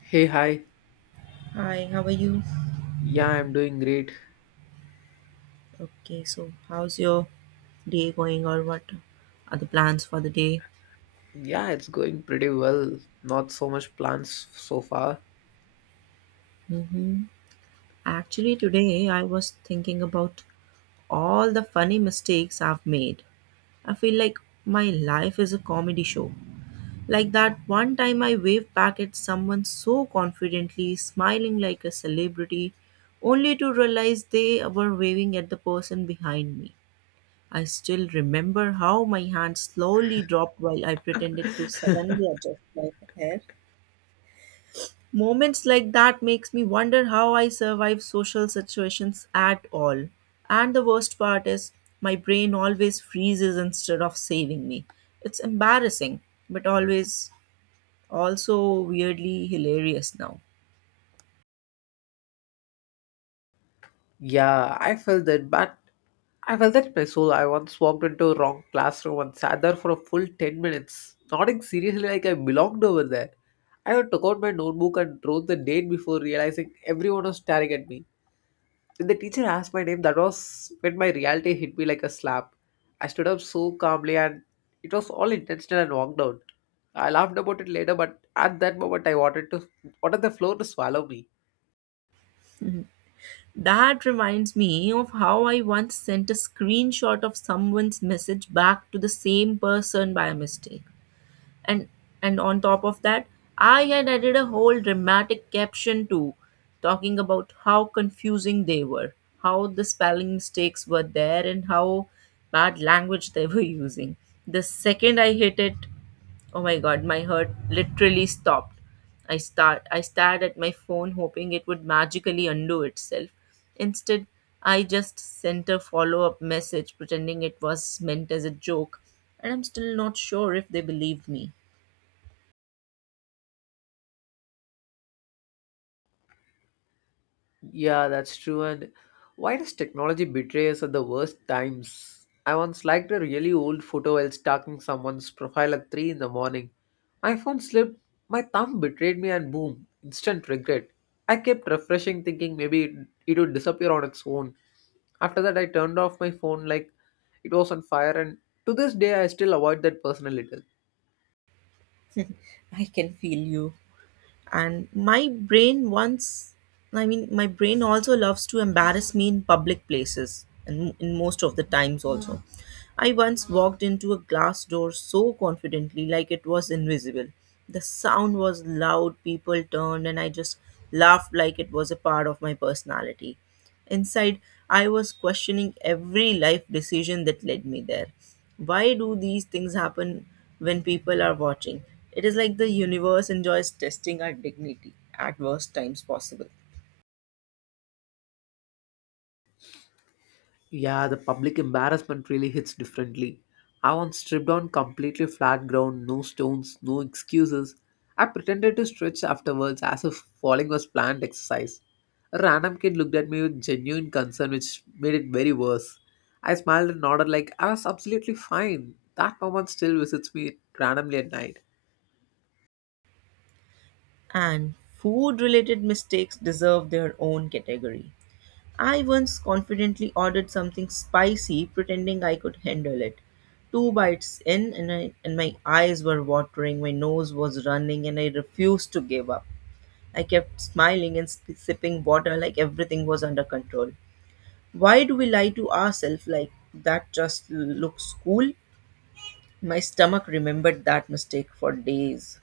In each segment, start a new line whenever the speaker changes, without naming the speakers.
Hey, hi.
Hi, how are you?
Yeah, I'm doing great.
Okay, so how's your day going, or what are the plans for the day?
Yeah, it's going pretty well. Not so much plans so far.
Mm-hmm. Actually, today I was thinking about all the funny mistakes I've made. I feel like my life is a comedy show. Like that one time I waved back at someone so confidently, smiling like a celebrity, only to realize they were waving at the person behind me. I still remember how my hand slowly dropped while I pretended to suddenly adjust my hair. Moments like that makes me wonder how I survive social situations at all. And the worst part is my brain always freezes instead of saving me. It's embarrassing, but always also weirdly hilarious now.
Yeah, I felt that, but I felt that in my soul. I once walked into a wrong classroom and sat there for a full 10 minutes, nodding seriously like I belonged over there. I took out my notebook and wrote the date before realizing everyone was staring at me. The teacher asked my name. That was when my reality hit me like a slap. I stood up so calmly and it was all intentional and walked out. I laughed about it later, but at that moment I wanted the floor to swallow me.
That reminds me of how I once sent a screenshot of someone's message back to the same person by mistake. and and on top of that, I had added a whole dramatic caption too, talking about how confusing they were, how the spelling mistakes were there, and how bad language they were using. The second I hit it, oh my god, my heart literally stopped. I stared at my phone hoping it would magically undo itself. Instead, I just sent a follow-up message pretending it was meant as a joke, and I'm still not sure if they believed me.
Yeah, that's true. And why does technology betray us at the worst times? I once liked a really old photo while stalking someone's profile at 3 in the morning. My phone slipped, my thumb betrayed me, and boom, instant regret. I kept refreshing, thinking maybe it would disappear on its own. After that, I turned off my phone like it was on fire, and to this day, I still avoid that person a little.
I can feel you. And my brain once, my brain also loves to embarrass me in public places, and in most of the times also. I once walked into a glass door so confidently like it was invisible. The sound was loud, people turned, and I just laughed like it was a part of my personality. Inside, I was questioning every life decision that led me there. Why do these things happen when people are watching? It is like the universe enjoys testing our dignity at worst times possible.
Yeah, the public embarrassment really hits differently. I once stripped on completely flat ground, no stones, no excuses. I pretended to stretch afterwards as if falling was planned exercise. A random kid looked at me with genuine concern, which made it very worse. I smiled and nodded like I was absolutely fine. That moment still visits me randomly at night.
And food related mistakes deserve their own category. I once confidently ordered something spicy, pretending I could handle it. Two bites in, and my eyes were watering, my nose was running, and I refused to give up. I kept smiling and sipping water like everything was under control. Why do we lie to ourselves like that just looks cool? My stomach remembered that mistake for days.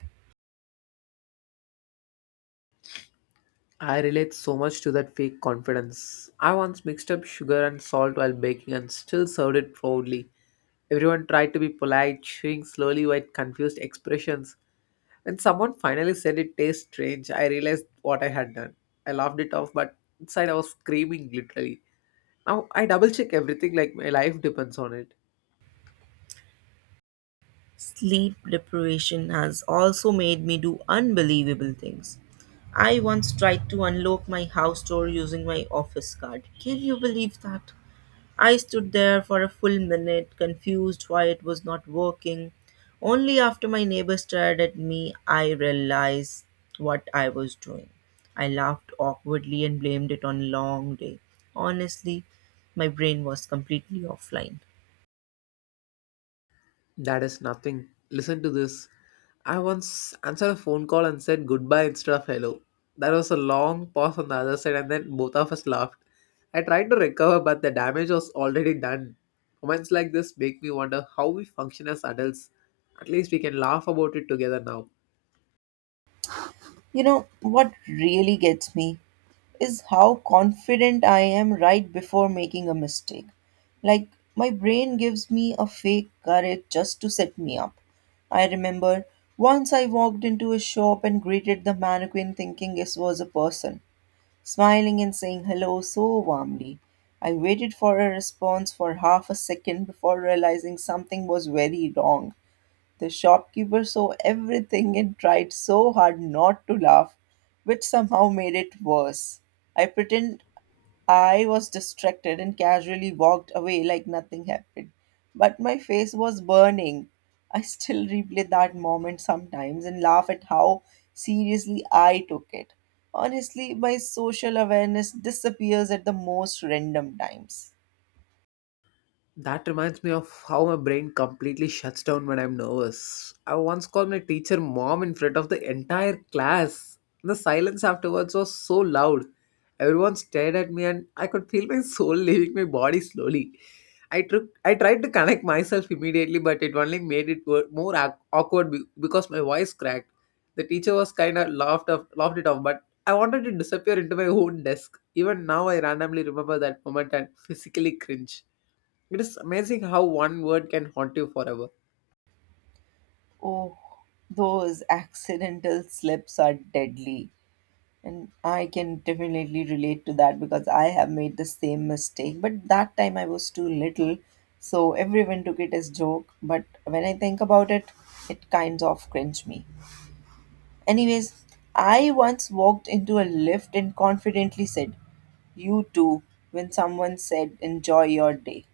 I relate so much to that fake confidence. I once mixed up sugar and salt while baking and still served it proudly. Everyone tried to be polite, chewing slowly with confused expressions. When someone finally said it tastes strange, I realized what I had done. I laughed it off, but inside I was screaming literally. Now I double check everything like my life depends on it.
Sleep deprivation has also made me do unbelievable things. I once tried to unlock my house door using my office card. Can you believe that? I stood there for a full minute, confused why it was not working. Only after my neighbor stared at me, I realized what I was doing. I laughed awkwardly and blamed it on a long day. Honestly, my brain was completely offline.
That is nothing. Listen to this. I once answered a phone call and said goodbye instead of hello. There was a long pause on the other side, and then both of us laughed. I tried to recover, but the damage was already done. Moments like this make me wonder how we function as adults. At least we can laugh about it together now.
You know what really gets me? Is how confident I am right before making a mistake. Like, my brain gives me a fake courage just to set me up. I remember once I walked into a shop and greeted the mannequin thinking this was a person, smiling and saying hello so warmly. I waited for a response for half a second before realizing something was very wrong. The shopkeeper saw everything and tried so hard not to laugh, which somehow made it worse. I pretend I was distracted and casually walked away like nothing happened. But my face was burning. I still replay that moment sometimes and laugh at how seriously I took it. Honestly, my social awareness disappears at the most random times.
That reminds me of how my brain completely shuts down when I'm nervous. I once called my teacher mom in front of the entire class. The silence afterwards was so loud. Everyone stared at me and I could feel my soul leaving my body slowly. I tried to connect myself immediately but it only made it more awkward because my voice cracked. The teacher was laughed it off but I wanted to disappear into my own desk. Even now I randomly remember that moment and physically cringe. It is amazing how one word can haunt you forever.
Oh, those accidental slips are deadly. And I can definitely relate to that because I have made the same mistake. But that time I was too little, so everyone took it as joke. But when I think about it, it kind of cringe me. Anyways, I once walked into a lift and confidently said, "You too," when someone said, "Enjoy your day."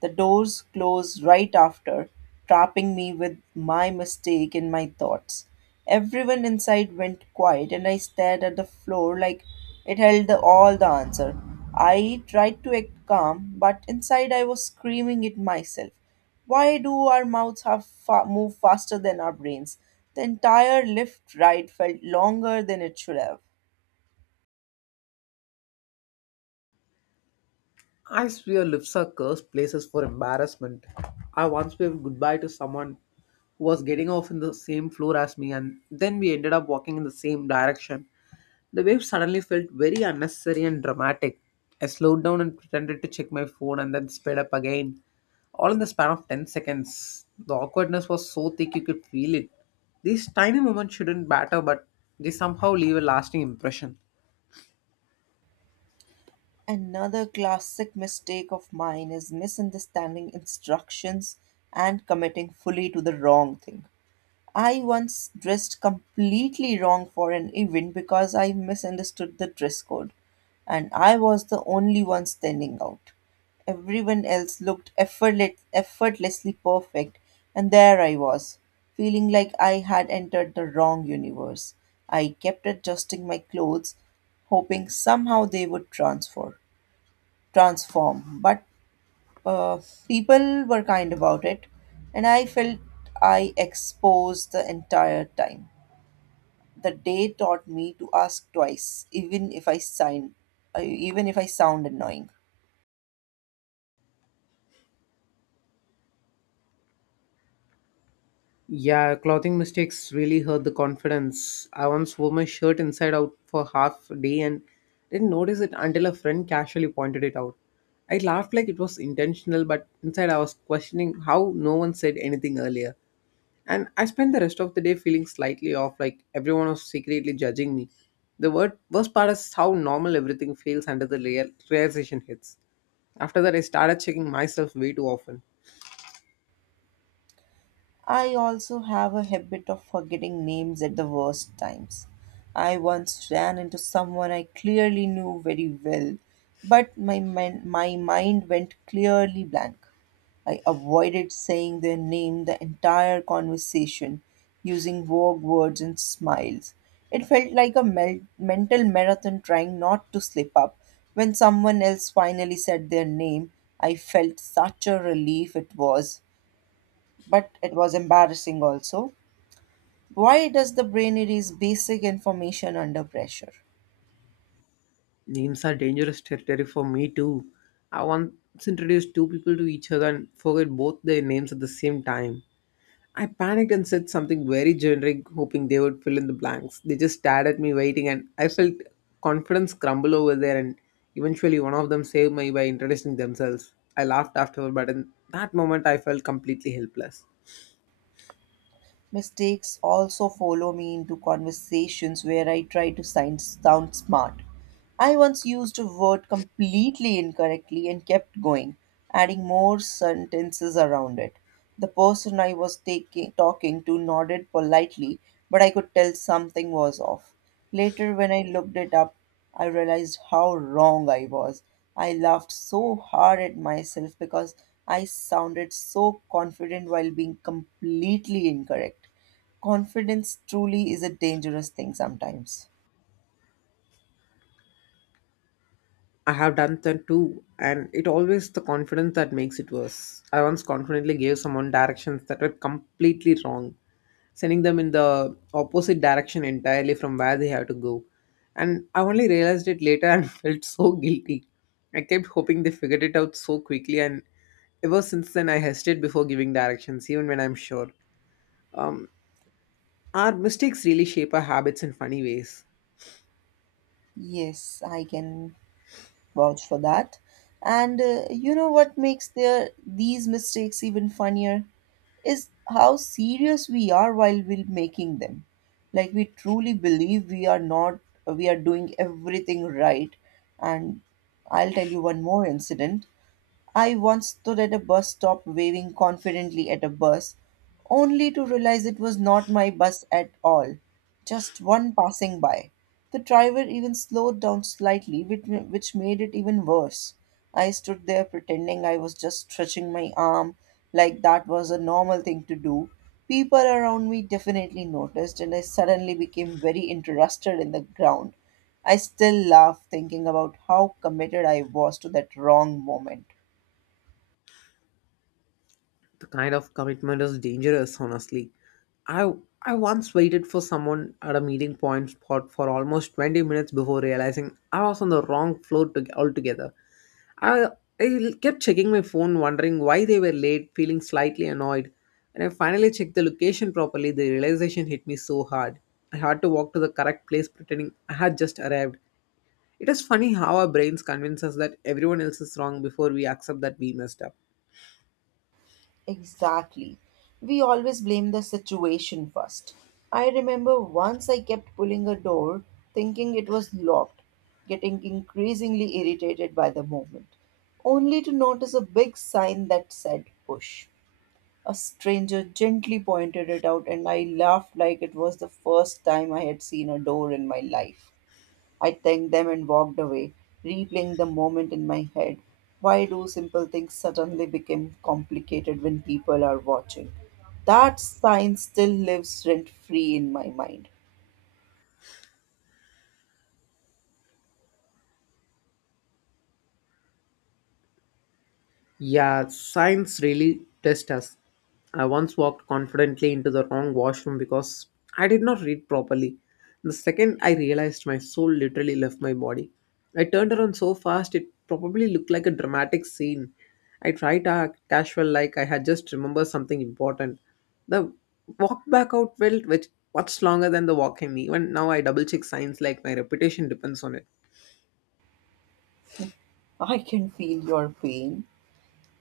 The doors closed right after, trapping me with my mistake in my thoughts. Everyone inside went quiet, and I stared at the floor like it held all the answer. I tried to act calm, but inside I was screaming it myself. Why do our mouths have move faster than our brains? The entire lift ride felt longer than it should have.
I swear lips are cursed places for embarrassment. I once waved goodbye to someone who was getting off in the same floor as me, and then we ended up walking in the same direction. The wave suddenly felt very unnecessary and dramatic. I slowed down and pretended to check my phone and then sped up again, all in the span of 10 seconds. The awkwardness was so thick you could feel it. These tiny moments shouldn't matter, but they somehow leave a lasting impression.
Another classic mistake of mine is misunderstanding instructions and committing fully to the wrong thing. I once dressed completely wrong for an event because I misunderstood the dress code, and I was the only one standing out. Everyone else looked effortlessly perfect, and there I was, feeling like I had entered the wrong universe. I kept adjusting my clothes, hoping somehow they would transfer transform. But uh, people were kind about it, and I felt I exposed the entire time. The day taught me to ask twice, even if I even if I sound annoying.
Yeah, clothing mistakes really hurt the confidence. I once wore my shirt inside out for half a day and didn't notice it until a friend casually pointed it out. I laughed like it was intentional, but inside I was questioning how no one said anything earlier. And I spent the rest of the day feeling slightly off, like everyone was secretly judging me. The worst part is how normal everything feels under the realization hits. After that, I started checking myself way too often.
I also have a habit of forgetting names at the worst times. I once ran into someone I clearly knew very well, but my mind went clearly blank. I avoided saying their name the entire conversation, using vague words and smiles. It felt like a mental marathon trying not to slip up. When someone else finally said their name, I felt such a relief it was, but it was embarrassing also. Why does the brain erase basic information under pressure?
Names are dangerous territory for me too. I once introduced two people to each other and forgot both their names at the same time. I panicked and said something very generic, hoping they would fill in the blanks. They just stared at me, waiting, and I felt confidence crumble over there. And eventually, one of them saved me by introducing themselves. I laughed afterward, but in that moment, I felt completely helpless.
Mistakes also follow me into conversations where I try to sound smart. I once used a word completely incorrectly and kept going, adding more sentences around it. The person I was talking to nodded politely, but I could tell something was off. Later, when I looked it up, I realized how wrong I was. I laughed so hard at myself because I sounded so confident while being completely incorrect. Confidence truly is a dangerous thing sometimes.
I have done that too, and it always the confidence that makes it worse. I once confidently gave someone directions that were completely wrong, sending them in the opposite direction entirely from where they have to go. And I only realized it later and felt so guilty. I kept hoping they figured it out so quickly, and ever since then, I hesitate before giving directions, even when I'm sure. Um, our mistakes really shape our habits in funny ways.
Yes, I can vouch for that. And you know what makes their these mistakes even funnier is how serious we are while we're making them. Like, we truly believe we are not we are doing everything right. And I'll tell you one more incident. I once stood at a bus stop waving confidently at a bus, only to realize it was not my bus at all, just one passing by. The driver even slowed down slightly, which made it even worse. I stood there pretending I was just stretching my arm like that was a normal thing to do. People around me definitely noticed, and I suddenly became very interested in the ground. I still laugh thinking about how committed I was to that wrong moment.
The kind of commitment is dangerous, honestly. I I once waited for someone at a meeting point spot for almost 20 minutes before realizing I was on the wrong floor to, altogether. I, I kept checking my phone, wondering why they were late, feeling slightly annoyed. When I finally checked the location properly, the realization hit me so hard. I had to walk to the correct place pretending I had just arrived. It is funny how our brains convince us that everyone else is wrong before we accept that we messed up.
Exactly. We always blame the situation first. I remember once I kept pulling a door thinking it was locked, getting increasingly irritated by the movement, only to notice a big sign that said push. A stranger gently pointed it out, and I laughed like it was the first time I had seen a door in my life. I thanked them and walked away, replaying the moment in my head. Why do simple things suddenly become complicated when people are watching? That sign still lives rent free in my mind.
Yeah, science really tests us. I once walked confidently into the wrong washroom because I did not read properly. The second I realized my soul literally left my body. I turned around so fast it probably looked like a dramatic scene. I tried to act casual like I had just remembered something important. The walk back out felt which much longer than the walk in. Even now I double check signs like my reputation depends on it.
I can feel your pain.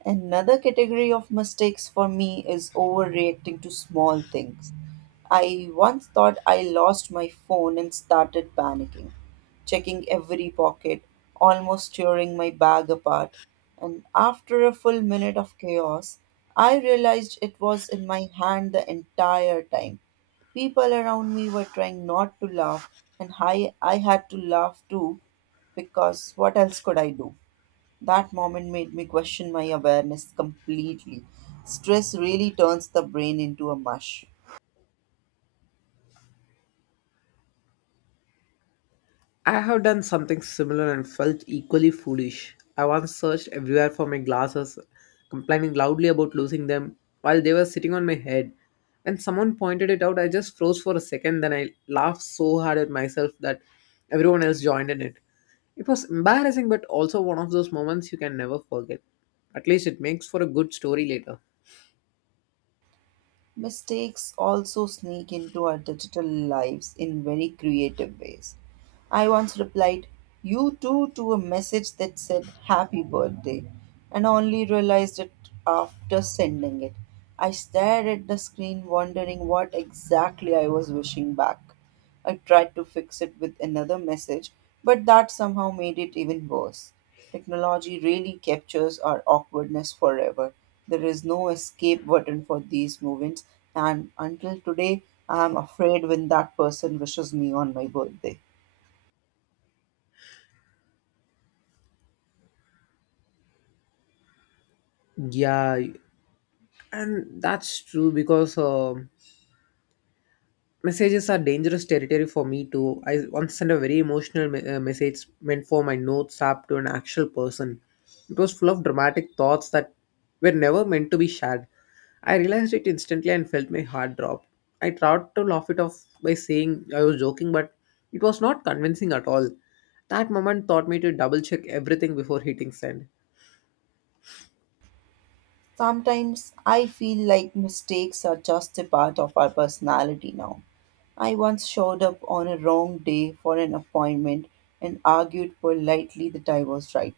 Another category of mistakes for me is overreacting to small things. I once thought I lost my phone and started panicking, checking every pocket, almost tearing my bag apart. And after a full minute of chaos, I realized it was in my hand the entire time. People around me were trying not to laugh, and I had to laugh too, because what else could I do? That moment made me question my awareness completely. Stress really turns the brain into a mush.
I have done something similar and felt equally foolish. I once searched everywhere for my glasses, complaining loudly about losing them while they were sitting on my head. When someone pointed it out, I just froze for a second, then I laughed so hard at myself that everyone else joined in it. It was embarrassing, but also one of those moments you can never forget. At least it makes for a good story later.
Mistakes also sneak into our digital lives in very creative ways. I once replied, "You too," to a message that said happy birthday, and only realized it after sending it. I stared at the screen, wondering what exactly I was wishing back. I tried to fix it with another message, but that somehow made it even worse. Technology really captures our awkwardness forever. There is no escape button for these moments, and until today, I am afraid when that person wishes me on my birthday.
Yeah, and that's true because messages are dangerous territory for me too. I once sent a very emotional message meant for my notes app to an actual person. It was full of dramatic thoughts that were never meant to be shared. I realized it instantly and felt my heart drop. I tried to laugh it off by saying I was joking, but it was not convincing at all. That moment taught me to double check everything before hitting send.
Sometimes I feel like mistakes are just a part of our personality now. I once showed up on a wrong day for an appointment and argued politely that I was right.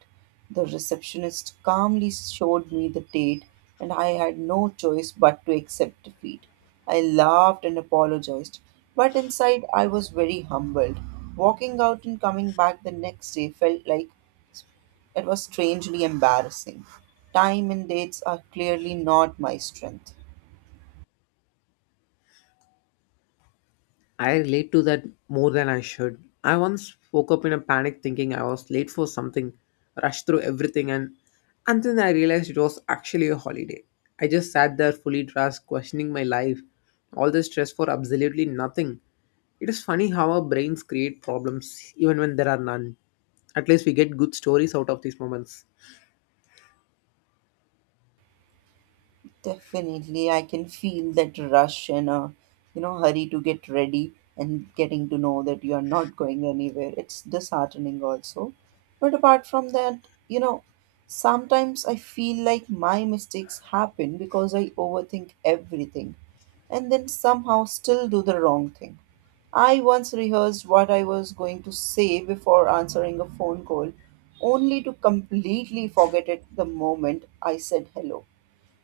The receptionist calmly showed me the date, and I had no choice but to accept defeat. I laughed and apologized, but inside I was very humbled. Walking out and coming back the next day felt like it was strangely embarrassing. Time and dates are clearly not my strength.
I relate to that more than I should. I once woke up in a panic thinking I was late for something, rushed through everything, and then I realized it was actually a holiday. I just sat there fully dressed, questioning my life, all the stress for absolutely nothing. It is funny how our brains create problems even when there are none. At least we get good stories out of these moments.
Definitely, I can feel that rush and a, you know, hurry to get ready and getting to know that you are not going anywhere. It's disheartening also. But apart from that, you know, sometimes I feel like my mistakes happen because I overthink everything and then somehow still do the wrong thing. I once rehearsed what I was going to say before answering a phone call, only to completely forget it the moment I said hello.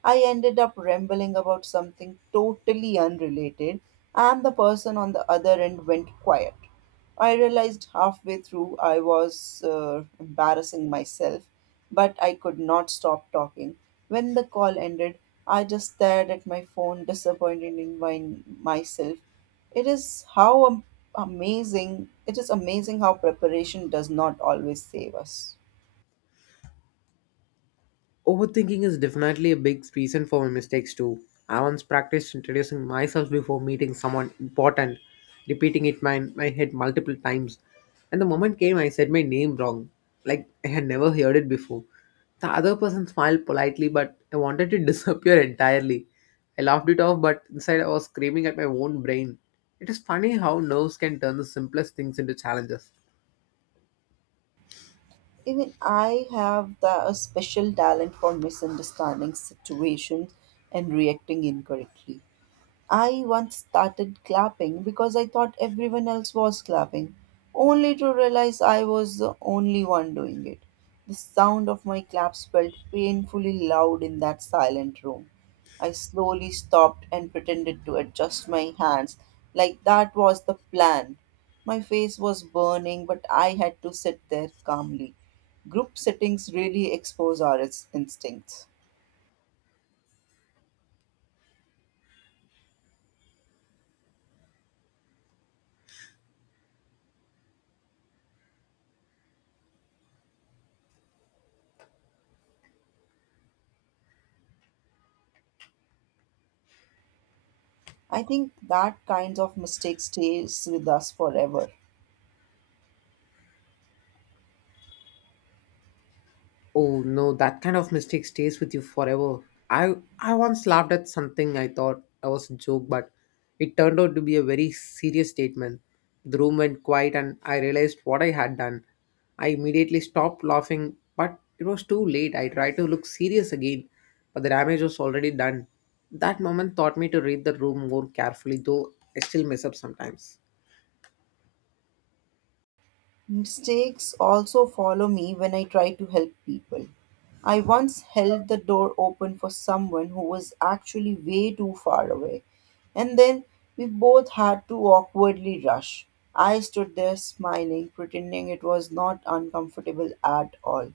I ended up rambling about something totally unrelated, and the person on the other end went quiet. I realized halfway through I was embarrassing myself, but I could not stop talking. When the call ended, I just stared at my phone, disappointed in myself. It is amazing, it is amazing how preparation does not always save us.
Overthinking is definitely a big reason for my mistakes too. I once practiced introducing myself before meeting someone important, repeating it my head multiple times. And the moment came I said my name wrong, like I had never heard it before. The other person smiled politely, but I wanted to disappear entirely. I laughed it off, but inside I was screaming at my own brain. It is funny how nerves can turn the simplest things into challenges.
Even I have a special talent for misunderstanding situations and reacting incorrectly. I once started clapping because I thought everyone else was clapping, only to realize I was the only one doing it. The sound of my claps felt painfully loud in that silent room. I slowly stopped and pretended to adjust my hands, like that was the plan. My face was burning, but I had to sit there calmly. Group settings really expose our instincts. I think that kind of mistake stays with us forever.
Oh no, that kind of mistake stays with you forever. I once laughed at something I thought I was a joke, but it turned out to be a very serious statement. The room went quiet and I realized what I had done. I immediately stopped laughing, but it was too late. I tried to look serious again, but the damage was already done. That moment taught me to read the room more carefully, though I still mess up sometimes.
Mistakes also follow me when I try to help people. I once held the door open for someone who was actually way too far away, and then we both had to awkwardly rush. I stood there smiling, pretending it was not uncomfortable at all,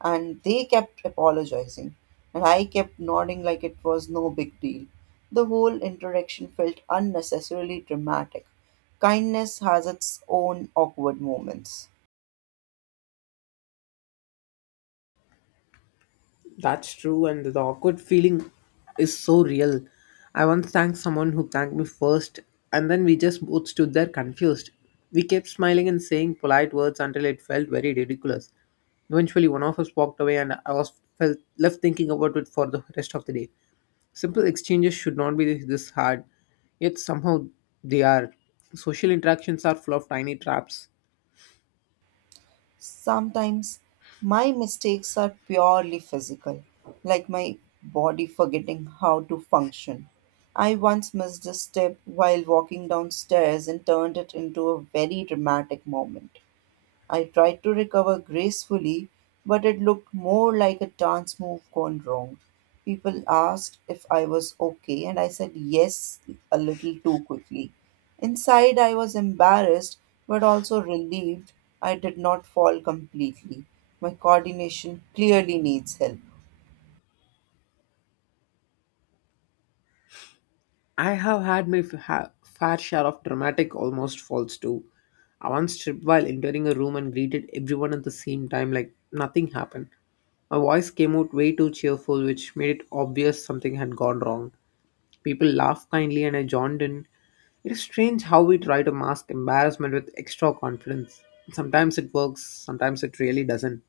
and they kept apologizing, and I kept nodding like it was no big deal. The whole interaction felt unnecessarily dramatic. Kindness has its own awkward moments.
That's true, and the awkward feeling is so real. I once thanked someone who thanked me first, and then we just both stood there confused. We kept smiling and saying polite words until it felt very ridiculous. Eventually, one of us walked away, and I was felt left thinking about it for the rest of the day. Simple exchanges should not be this hard, yet somehow they are. Social interactions are full of tiny traps.
Sometimes my mistakes are purely physical, like my body forgetting how to function. I once missed a step while walking downstairs and turned it into a very dramatic moment. I tried to recover gracefully, but it looked more like a dance move gone wrong. People asked if I was okay, and I said yes a little too quickly. Inside, I was embarrassed but also relieved I did not fall completely. My coordination clearly needs help.
I have had my fair share of dramatic, almost falls too. I once tripped while entering a room and greeted everyone at the same time like nothing happened. My voice came out way too cheerful, which made it obvious something had gone wrong. People laughed kindly and I joined in. It is strange how we try to mask embarrassment with extra confidence. Sometimes it works, sometimes it really doesn't.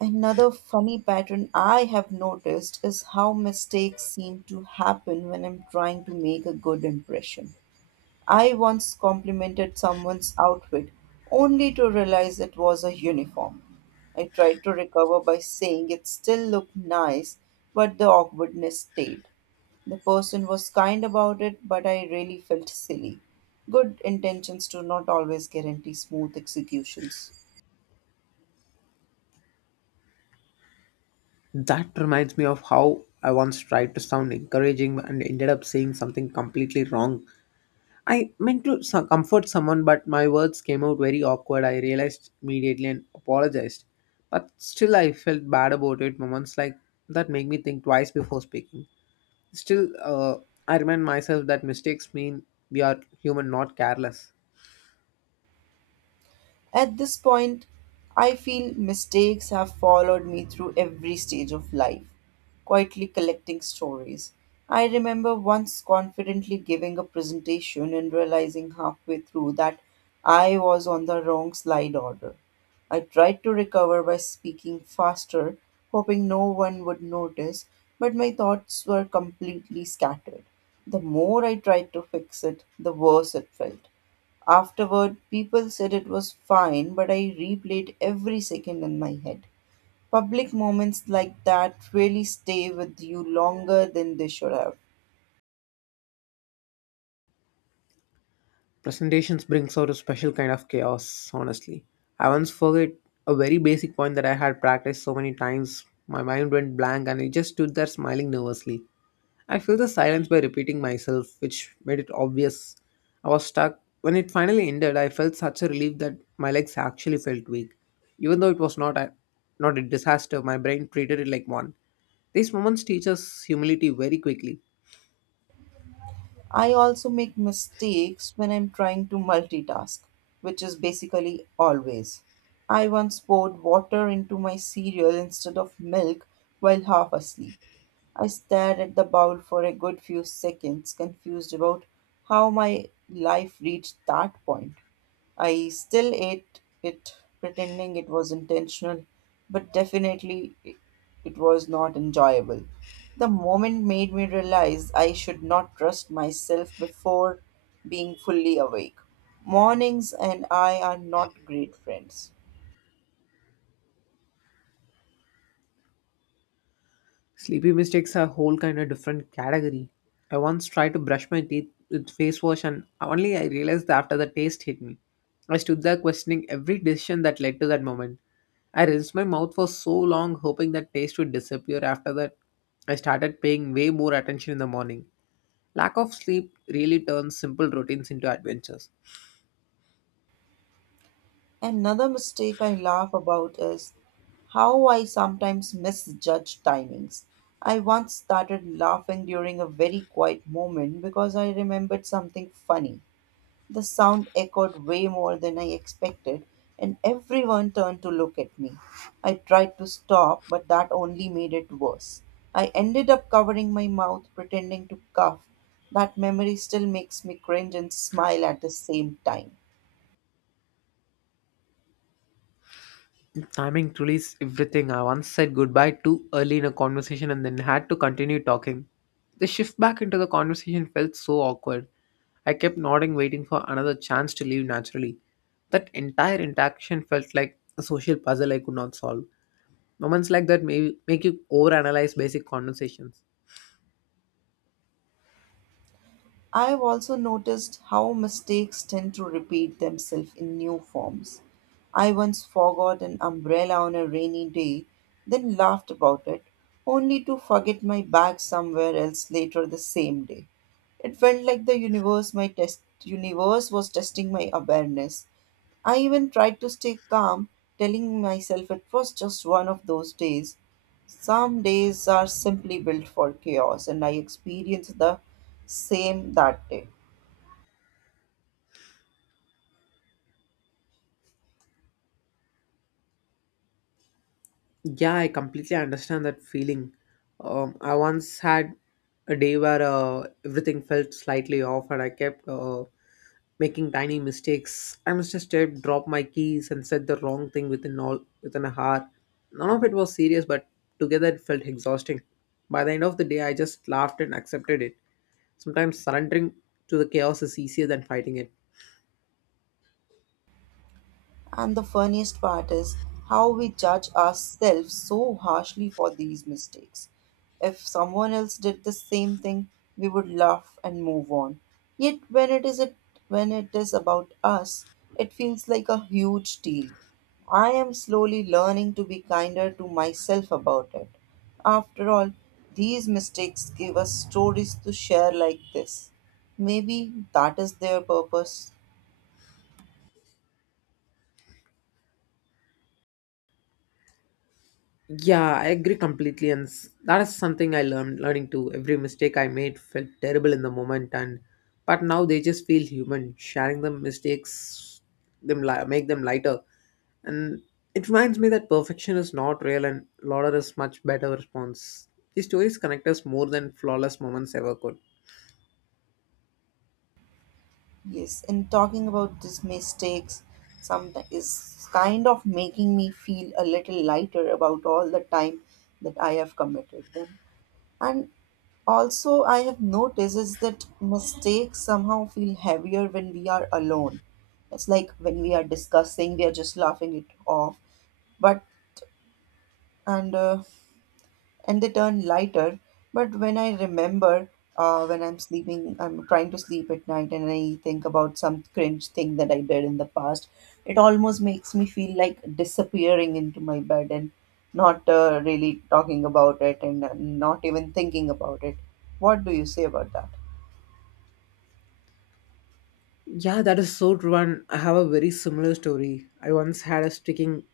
Another funny pattern I have noticed is how mistakes seem to happen when I'm trying to make a good impression. I once complimented someone's outfit only to realize it was a uniform. I tried to recover by saying it still looked nice, but the awkwardness stayed. The person was kind about it, but I really felt silly. Good intentions do not always guarantee smooth executions.
That reminds me of how I once tried to sound encouraging and ended up saying something completely wrong. I meant to comfort someone, but my words came out very awkward. I realized immediately and apologized. But still, I felt bad about it. Moments like that make me think twice before speaking. Still, uh, I remind myself that mistakes mean we are human, not careless.
At this point, I feel mistakes have followed me through every stage of life, quietly collecting stories. I remember once confidently giving a presentation and realizing halfway through that I was on the wrong slide order. I tried to recover by speaking faster, hoping no one would notice, but my thoughts were completely scattered. The more I tried to fix it, the worse it felt. Afterward, people said it was fine, but I replayed every second in my head. Public moments like that really stay with you longer than they should have.
Presentations brings out a special kind of chaos, honestly. I once forget a very basic point that I had practiced so many times. My mind went blank and I just stood there smiling nervously. I filled the silence by repeating myself, which made it obvious. I was stuck. When it finally ended, I felt such a relief that my legs actually felt weak. Even though it was not a disaster, my brain treated it like one. These moments teach us humility very quickly.
I also make mistakes when I'm trying to multitask, which is basically always. I once poured water into my cereal instead of milk while half asleep. I stared at the bowl for a good few seconds, confused about how my life reached that point. I still ate it pretending it was intentional, but definitely it was not enjoyable. The moment made me realize I should not trust myself before being fully awake. Mornings and I are not great friends.
Sleepy mistakes are a whole kind of different category. I once tried to brush my teeth with face wash and only I realized that after the taste hit me. I stood there questioning every decision that led to that moment. I rinsed my mouth for so long hoping that taste would disappear after that. I started paying way more attention in the morning. Lack of sleep really turns simple routines into adventures.
Another mistake I laugh about is how I sometimes misjudge timings. I once started laughing during a very quiet moment because I remembered something funny. The sound echoed way more than I expected, and everyone turned to look at me. I tried to stop, but that only made it worse. I ended up covering my mouth, pretending to cough. That memory still makes me cringe and smile at the same time.
Timing truly is everything. I once said goodbye too early in a conversation and then had to continue talking. The shift back into the conversation felt so awkward. I kept nodding, waiting for another chance to leave naturally. That entire interaction felt like a social puzzle I could not solve. Moments like that may make you overanalyze basic conversations.
I've also noticed how mistakes tend to repeat themselves in new forms. I once forgot an umbrella on a rainy day, then laughed about it, only to forget my bag somewhere else later the same day. It felt like the universe my test universe was testing my awareness. I even tried to stay calm, telling myself it was just one of those days. Some days are simply built for chaos, and I experienced the same that day.
Yeah, I completely understand that feeling. I once had a day where everything felt slightly off, and I kept making tiny mistakes. I must have stepped, dropped my keys, and said the wrong thing within an hour. None of it was serious, but together it felt exhausting. By the end of the day, I just laughed and accepted it. Sometimes surrendering to the chaos is easier than fighting it.
And the funniest part is how we judge ourselves so harshly for these mistakes. If someone else did the same thing, we would laugh and move on. Yet when it is about us, it feels like a huge deal. I am slowly learning to be kinder to myself about it. After all, these mistakes give us stories to share like this. Maybe that is their purpose.
Yeah, I agree completely, and that is something I learned learning too. Every mistake I made felt terrible in the moment, and but now they just feel human. Sharing the mistakes, make them lighter, and it reminds me that perfection is not real, and lauder is much better response. These stories connect us more than flawless moments ever could.
Yes, and talking about these mistakes some is kind of making me feel a little lighter about all the time that I have committed them. And also I have noticed is that mistakes somehow feel heavier when we are alone. It's like when we are discussing, we are just laughing it off. But and uh, and they turn lighter. But when I remember, when I'm sleeping, I'm trying to sleep at night and I think about some cringe thing that I did in the past, it almost makes me feel like disappearing into my bed and not really talking about it and not even thinking about it. What do you say about that?
Yeah, that is so true. And I have a very similar story. I once had a sticking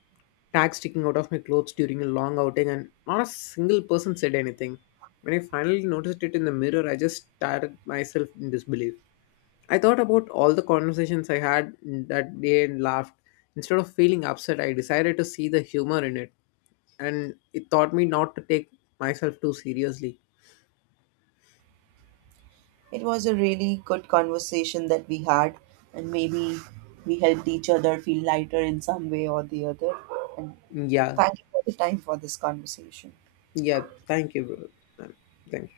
tag sticking out of my clothes during a long outing, and not a single person said anything. When I finally noticed it in the mirror, I just stared at myself in disbelief. I thought about all the conversations I had that day and laughed. Instead of feeling upset, I decided to see the humor in it, and it taught me not to take myself too seriously.
It was a really good conversation that we had, and maybe we helped each other feel lighter in some way or the other. And and
Yeah,
thank you for the time for this conversation.
yeah, thank you, bro. Thank you.